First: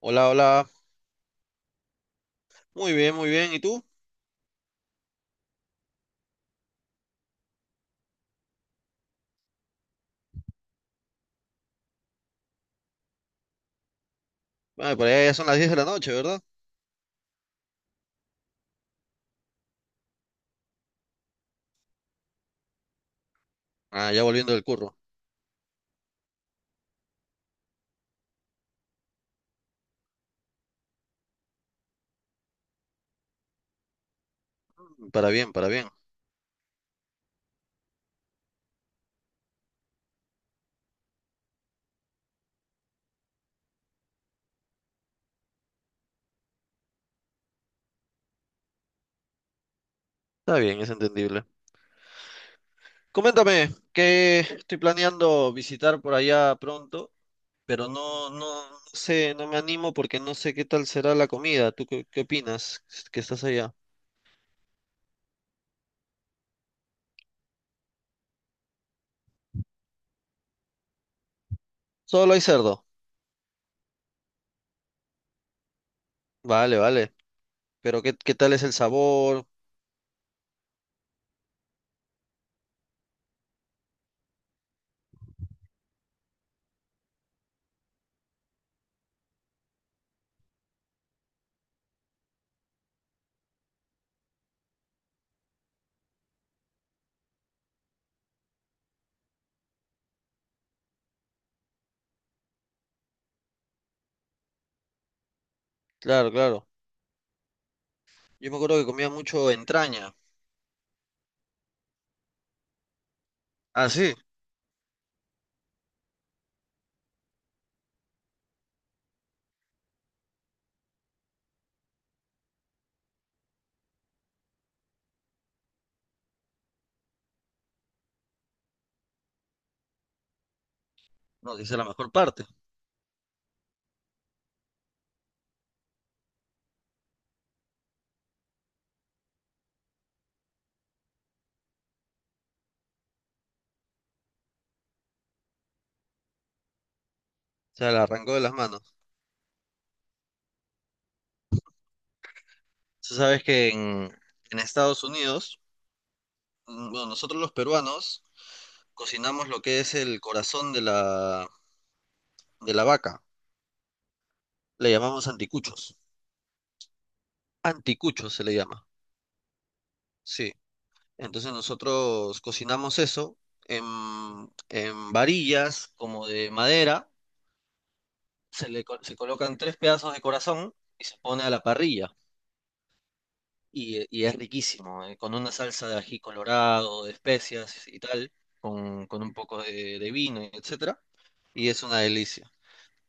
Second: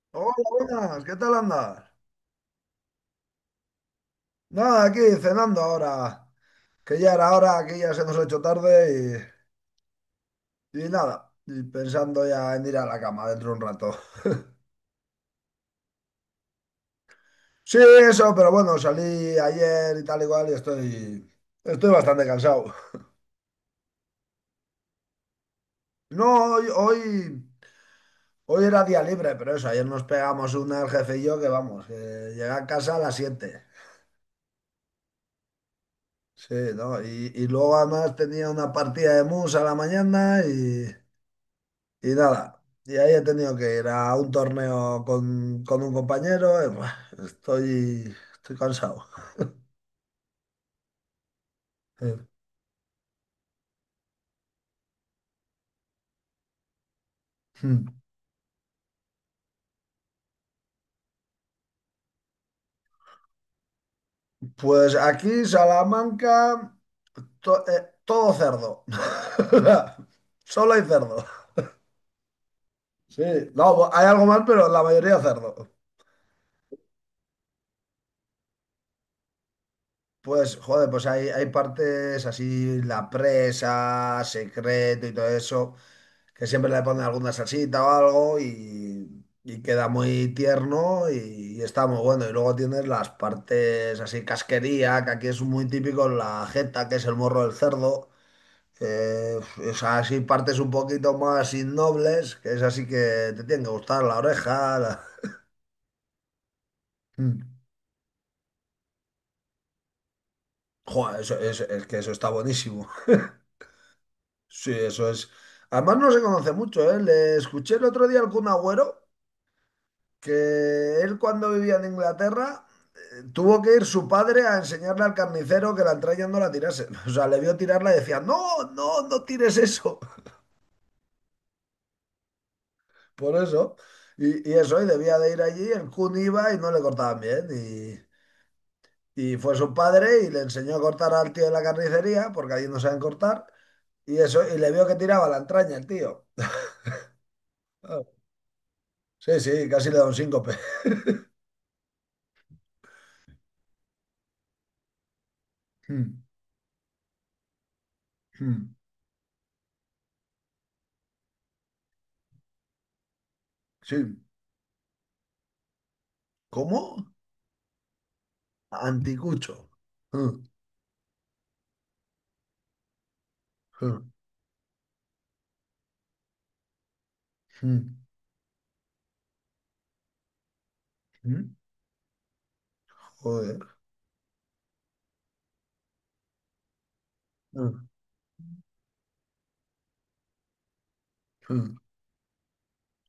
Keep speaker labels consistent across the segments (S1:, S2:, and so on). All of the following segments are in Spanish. S1: Hola,
S2: Hola,
S1: hola.
S2: buenas, ¿qué tal andas?
S1: Muy bien, muy bien. ¿Y tú?
S2: Nada, aquí cenando ahora, que ya era hora, que ya se nos ha hecho tarde y nada, y pensando ya en ir a la cama dentro de un rato.
S1: Ah, por allá ya son las 10 de la noche, ¿verdad?
S2: Sí, eso, pero bueno, salí ayer y tal igual y cual y estoy bastante cansado.
S1: Ah, ya volviendo del curro.
S2: No, hoy era día libre, pero eso, ayer nos pegamos una el jefe y yo que vamos, que llegué a casa a las 7.
S1: Para bien, para bien.
S2: Sí, ¿no? Y luego además tenía una partida de mus a la mañana y. Y nada, y ahí he tenido que ir a un torneo con un compañero. Y, buah, estoy cansado.
S1: Está bien, es entendible.
S2: Eh,
S1: Coméntame, que estoy planeando visitar por allá pronto, pero
S2: hmm.
S1: no, no, no sé, no me animo porque no sé qué tal será la comida. ¿Tú qué opinas que estás allá?
S2: Pues aquí, Salamanca, todo cerdo. Solo hay cerdo.
S1: Solo hay cerdo.
S2: Sí, no, hay algo más, pero la mayoría cerdo.
S1: Vale, vale. Pero ¿qué tal es el sabor?
S2: Pues, joder, pues hay partes así, la presa, secreto y todo eso, que siempre le ponen alguna salsita o algo y queda muy tierno y está muy bueno. Y luego tienes las partes así casquería, que aquí es muy típico la jeta, que es el morro del cerdo, que es así partes un poquito más innobles, que es así que te tienen que gustar la oreja.
S1: Claro, claro.
S2: Mm.
S1: Yo me acuerdo que comía mucho entraña.
S2: Joder, es que eso está buenísimo.
S1: Ah, sí.
S2: Sí, eso es. Además no se conoce mucho, ¿eh? Le escuché el otro día al Kun Agüero que él cuando vivía en Inglaterra, tuvo que ir su padre a enseñarle al carnicero que la entraña no la tirase. O sea, le vio tirarla y decía, no, no, no tires eso.
S1: No, que esa es la mejor parte. O
S2: Por eso. Y eso, y debía de ir allí, el Kun iba y no le cortaban bien. Y fue su padre y le enseñó a cortar al tío de la carnicería, porque allí no saben cortar. Y eso, y le vio que tiraba la entraña el tío.
S1: sea, la arrancó de las manos.
S2: Sí, sí, casi le da un síncope.
S1: Tú sabes que en Estados Unidos,
S2: Mm,
S1: bueno, nosotros los peruanos
S2: mm,
S1: cocinamos lo que es el corazón de la vaca.
S2: sí.
S1: Le llamamos anticuchos.
S2: ¿Cómo?
S1: Anticuchos se le llama,
S2: Anticucho. Mm,
S1: sí. Entonces nosotros cocinamos eso en,
S2: mm.
S1: en varillas como de madera.
S2: Hı,
S1: Se colocan tres pedazos de corazón y se pone
S2: hı.
S1: a la parrilla.
S2: Joder.
S1: Y es riquísimo, con una salsa de ají colorado, de
S2: Hı,
S1: especias y tal, con un poco de vino, etc. Y
S2: hı,
S1: es una delicia.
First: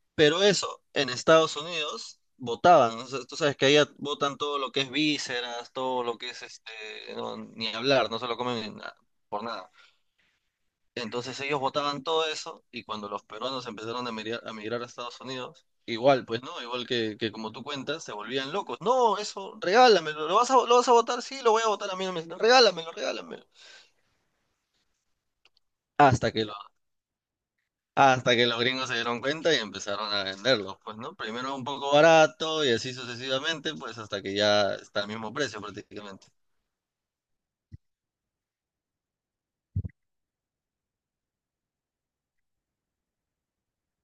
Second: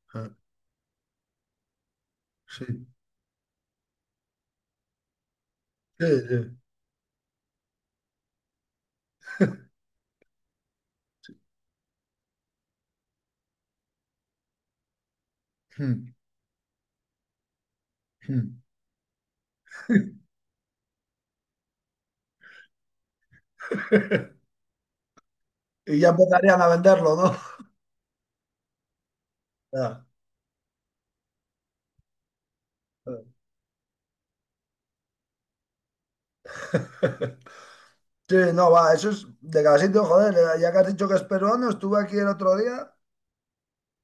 S2: hı.
S1: Pero eso, en Estados Unidos
S2: Sí,
S1: votaban, ¿no? O sea, tú sabes que allá votan todo lo que es vísceras, todo
S2: sí,
S1: lo que es
S2: sí.
S1: este, no, ni hablar, no se lo comen ni nada, por nada. Entonces ellos votaban todo eso y cuando los peruanos empezaron a migrar a Estados Unidos,
S2: Hı,
S1: igual, pues no, igual que como tú cuentas, se
S2: hı.
S1: volvían locos. No, eso, regálamelo, ¿lo vas a votar? Sí, lo voy a votar a mí, no me- regálamelo, regálamelo.
S2: Y ya
S1: Hasta que los
S2: empezarían a venderlo, ¿no?
S1: Hasta que los gringos se dieron cuenta y
S2: Ya,
S1: empezaron a venderlos, pues, ¿no? Primero un poco barato y así
S2: ya.
S1: sucesivamente, pues hasta que ya está al mismo precio prácticamente.
S2: Sí, no, va, eso es de cada sitio, joder, ya que has dicho que es peruano, estuve aquí el otro día,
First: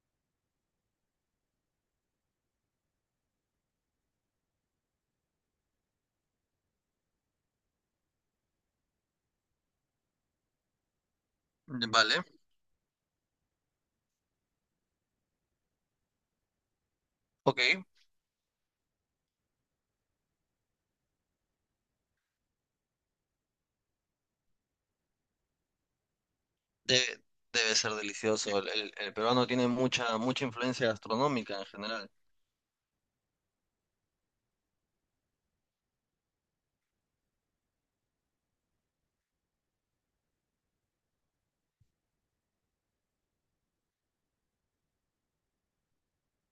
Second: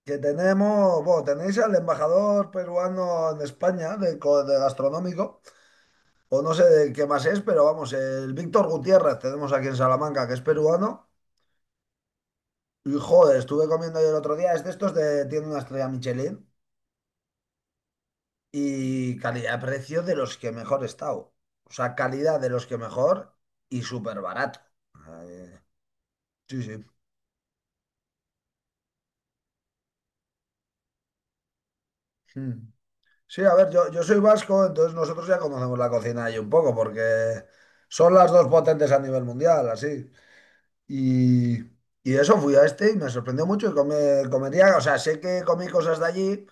S2: que tenemos, bueno, tenéis al embajador peruano en España de gastronómico, o no sé de qué más es, pero vamos, el Víctor Gutiérrez tenemos aquí en Salamanca, que es peruano,
S1: Vale,
S2: y joder, estuve comiendo yo el otro día, es de estos tiene una estrella Michelin.
S1: ok.
S2: Y calidad-precio de los que mejor he estado. O sea, calidad de los que mejor, y súper barato. Eh, sí, sí.
S1: De- debe ser delicioso. El peruano tiene mucha, mucha influencia gastronómica en general.
S2: Mm. Sí, a ver, yo soy vasco, entonces nosotros ya conocemos la cocina ahí un poco, porque son las dos potentes a nivel mundial, así. Y, y eso fui a este y me sorprendió mucho y comería. O sea, sé que comí cosas de allí,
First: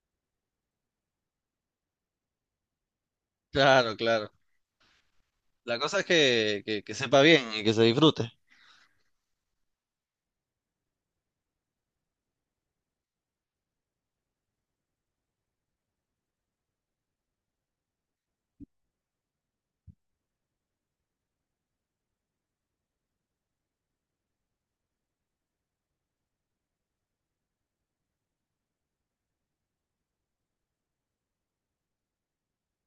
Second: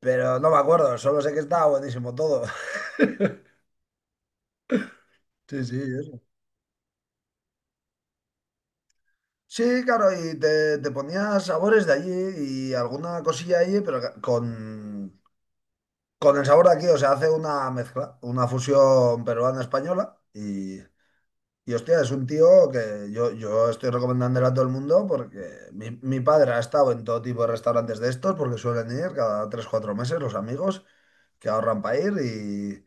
S2: pero no me acuerdo, solo sé que estaba buenísimo todo.
S1: Claro, claro.
S2: Sí,
S1: La cosa es
S2: sí.
S1: que sepa bien y que se disfrute.
S2: Sí, claro, y te ponía sabores de allí y alguna cosilla allí, pero con el sabor de aquí. O sea, hace una mezcla, una fusión peruana-española y hostia, es un tío que yo estoy recomendándole a todo el mundo porque mi padre ha estado en todo tipo de restaurantes de estos porque suelen ir cada tres cuatro meses los amigos que ahorran para ir,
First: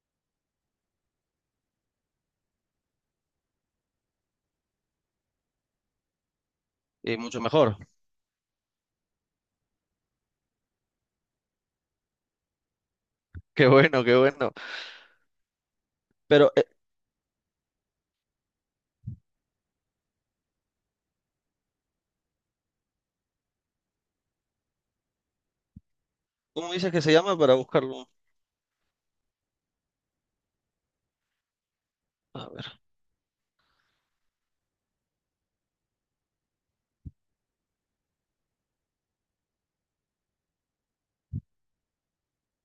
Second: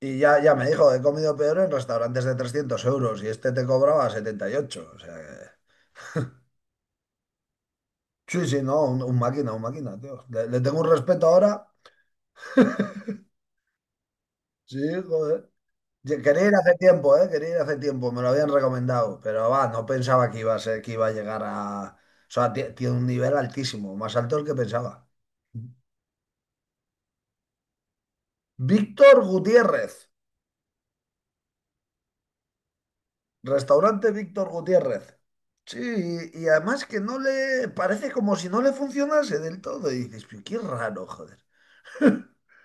S2: y ya me dijo, he comido peor en restaurantes de 300 euros y este te cobraba 78, o sea...
S1: Y mucho mejor.
S2: Sí, sí, no, un máquina, un máquina, tío. Le tengo un respeto ahora.
S1: Qué bueno, qué bueno.
S2: Sí, joder. Quería
S1: Pero,
S2: ir hace tiempo, ¿eh? Quería ir hace tiempo, me lo habían recomendado, pero va, no pensaba que iba a ser, que iba a llegar a... O sea, tiene un nivel altísimo, más alto del que pensaba.
S1: ¿cómo dices que se llama para buscarlo?
S2: Víctor Gutiérrez,
S1: A ver.
S2: restaurante Víctor Gutiérrez. Sí, y además que no le... Parece como si no le funcionase del todo. Y dices, pero qué raro, joder.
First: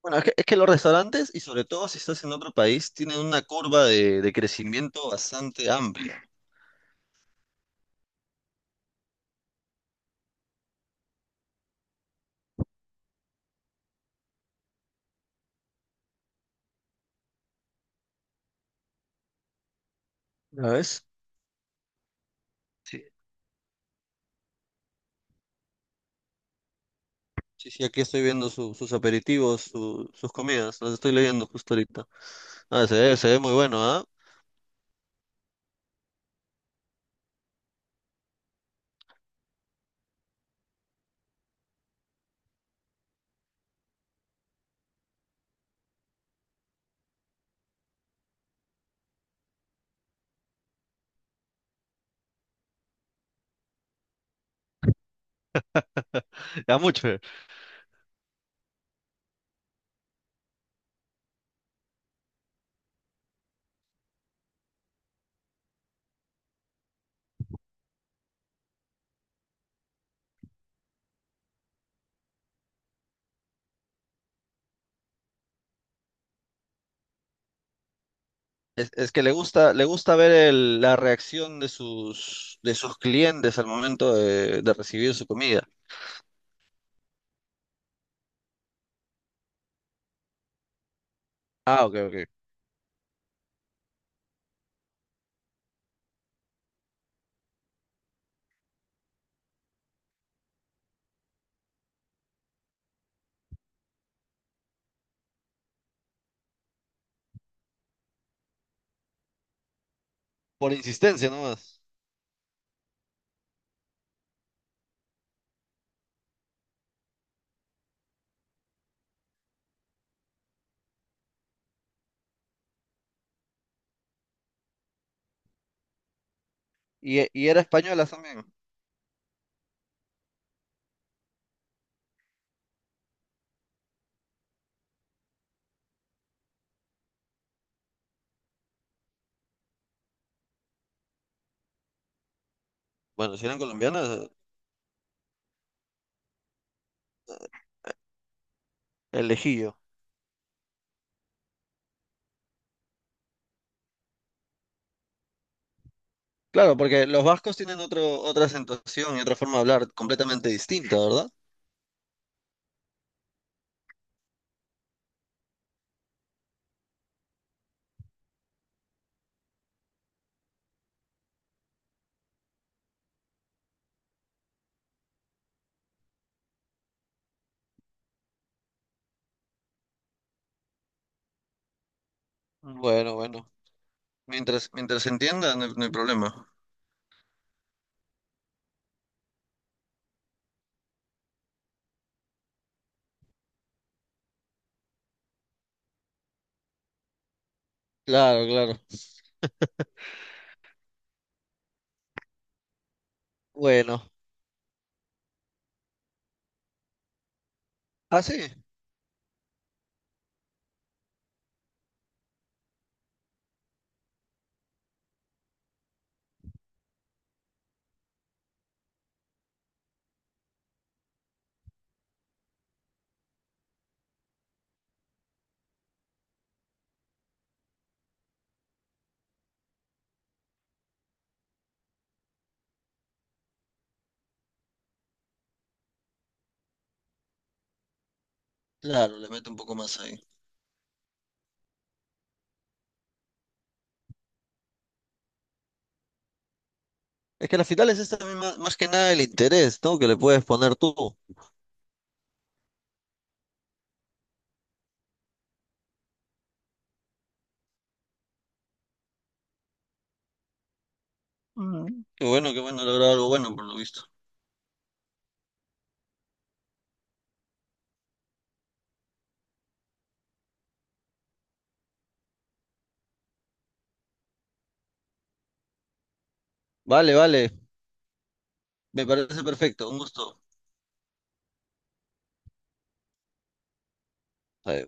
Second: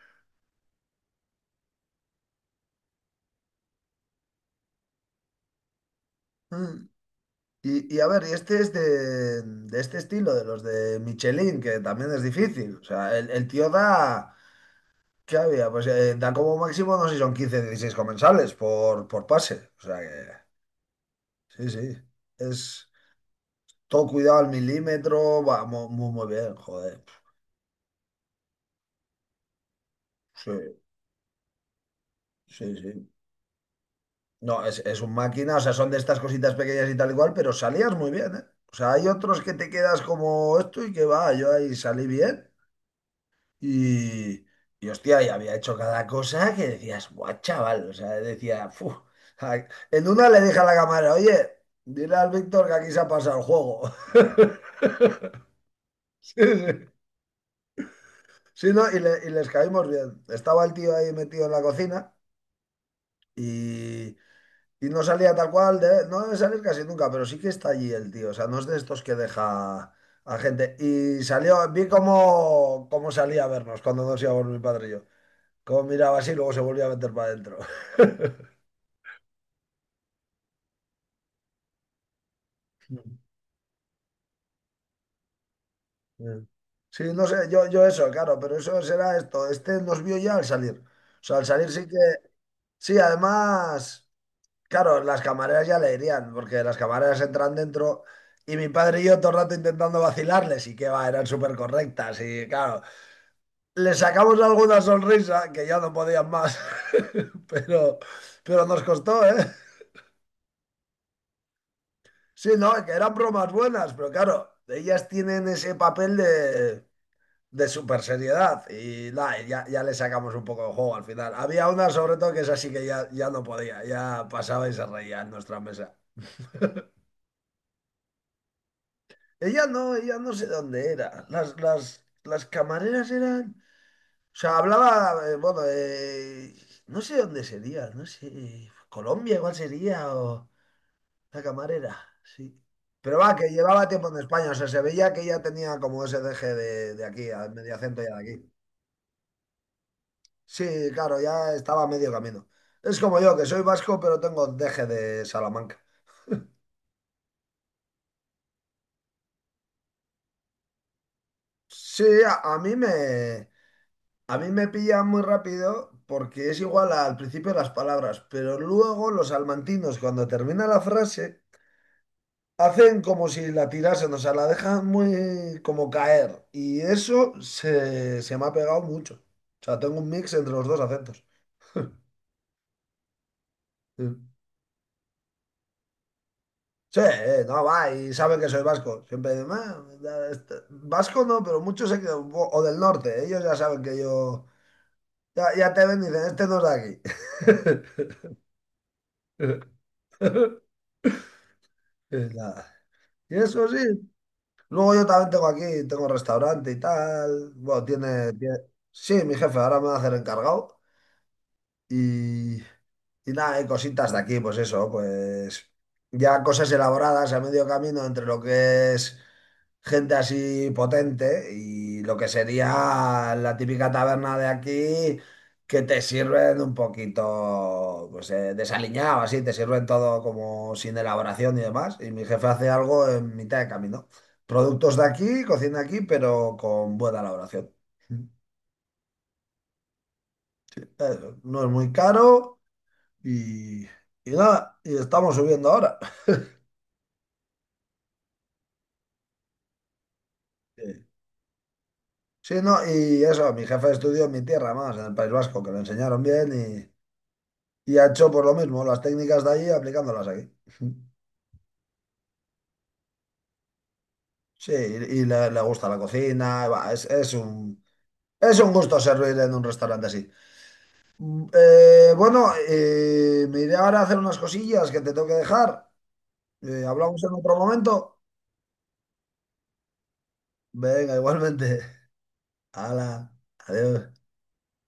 S1: Bueno, es que los restaurantes, y sobre todo si estás en otro país, tienen una curva de crecimiento bastante amplia.
S2: Mm. Y a ver, y este es de este estilo, de los de Michelin, que también es difícil. O sea, el tío da, ¿qué había? Pues da como máximo, no sé si son 15, 16 comensales por pase. O sea que,
S1: ¿La ves?
S2: sí, sí. Es
S1: Sí,
S2: todo cuidado al milímetro, va muy, muy bien, joder.
S1: sí, sí, aquí estoy viendo sus aperitivos, sus
S2: Sí,
S1: comidas, las estoy leyendo justo ahorita.
S2: sí,
S1: Ah, se
S2: sí.
S1: ve, se ve muy bueno, ¿ah?
S2: No, es un máquina. O sea, son de estas cositas pequeñas y tal igual, pero salías muy bien, ¿eh? O sea, hay otros que te quedas como esto y que va, yo ahí salí bien. Y, y hostia, y había hecho cada cosa que decías, guau, chaval. O sea, decía, "Fu". Ay, en una le dije a la cámara, oye, dile al Víctor que aquí se ha pasado el juego. Sí,
S1: Ya
S2: sí.
S1: mucho.
S2: Sí, no, y les caímos bien. Estaba el tío ahí metido en la cocina y, y no salía tal cual. No debe salir casi nunca, pero sí que está allí el tío. O sea, no es de estos que deja a gente. Y salió, vi cómo salía a vernos cuando nos íbamos mi padre y yo. Como miraba así, luego se volvía a meter para adentro.
S1: Es que le gusta ver la reacción de sus clientes al momento de recibir su comida.
S2: Sí, no sé, yo eso, claro, pero eso será esto. Este nos vio ya al salir. O sea, al salir
S1: Ah,
S2: sí
S1: ok,
S2: que.
S1: ok.
S2: Sí, además, claro, las camareras ya le irían, porque las camareras entran dentro y mi padre y yo todo el rato intentando vacilarles, y que va, eran súper correctas y claro, les sacamos alguna sonrisa que ya no podían más. pero, pero nos costó, ¿eh?
S1: Por insistencia nomás.
S2: Sí, no, que eran bromas buenas, pero claro, ellas tienen ese papel de super seriedad, y nada, ya le sacamos un poco de juego al final. Había una sobre todo que es así que ya no podía, ya pasaba y se reía en nuestra mesa.
S1: Y era española también.
S2: Ella no sé dónde era. Las camareras eran... O sea, hablaba, bueno, no sé dónde sería, no sé, Colombia igual sería o... La camarera, sí. Pero va,
S1: Bueno, si
S2: que
S1: eran
S2: llevaba tiempo en
S1: colombianas,
S2: España, o sea, se veía que ya tenía como ese deje de aquí, al medio acento ya de aquí.
S1: el lejillo.
S2: Sí, claro, ya estaba a medio camino. Es como yo, que soy vasco, pero tengo deje de Salamanca.
S1: Claro, porque los vascos tienen otro, otra acentuación y otra forma de hablar completamente distinta, ¿verdad?
S2: Sí, a mí me pilla muy rápido porque es igual al principio las palabras, pero luego los salmantinos, cuando termina la frase, hacen como si la tirasen, o sea, la dejan muy como caer. Y eso se me ha pegado mucho. O sea, tengo un mix entre los dos acentos.
S1: Bueno, bueno.
S2: Sí,
S1: Mientras se entienda, no hay problema.
S2: sí, no, va, y saben que soy vasco. Siempre dicen, "Ah, ya vasco no", pero muchos se quedan, o del norte", ellos ya saben que ya te ven y dicen, este no es de
S1: Claro, claro.
S2: aquí. Y nada. Y eso sí.
S1: Bueno.
S2: Luego yo también tengo aquí, tengo restaurante y tal. Bueno,
S1: Ah,
S2: tiene...
S1: sí.
S2: Sí, mi jefe ahora me va a hacer encargado. Y, y nada, hay cositas de aquí, pues eso, pues ya cosas elaboradas a medio camino entre lo que es gente así potente y lo que sería la típica taberna de aquí, que te sirven un poquito pues desaliñado, así, te sirven todo como sin elaboración y demás. Y mi jefe hace algo en mitad de camino. Productos de aquí, cocina aquí, pero con buena elaboración.
S1: Claro, le meto un poco más ahí.
S2: No es muy caro. Y, y nada, y estamos subiendo ahora.
S1: Es que al final es esta misma, más que nada el interés, ¿no? Que le puedes poner
S2: Sí,
S1: tú.
S2: sí, no, y eso, mi jefe estudió en mi tierra más, en el País Vasco, que lo enseñaron bien, y ha hecho por lo mismo, las técnicas de allí aplicándolas aquí.
S1: Mm. Qué bueno, lograr algo bueno, por lo visto.
S2: Sí, y le gusta la cocina, va, es un gusto servir en un restaurante así. Bueno, me iré ahora a hacer unas cosillas que te tengo que dejar.
S1: Vale,
S2: Hablamos en
S1: vale.
S2: otro momento.
S1: Me parece perfecto. Un gusto.
S2: Venga, igualmente. Hala, adiós.
S1: Ahí.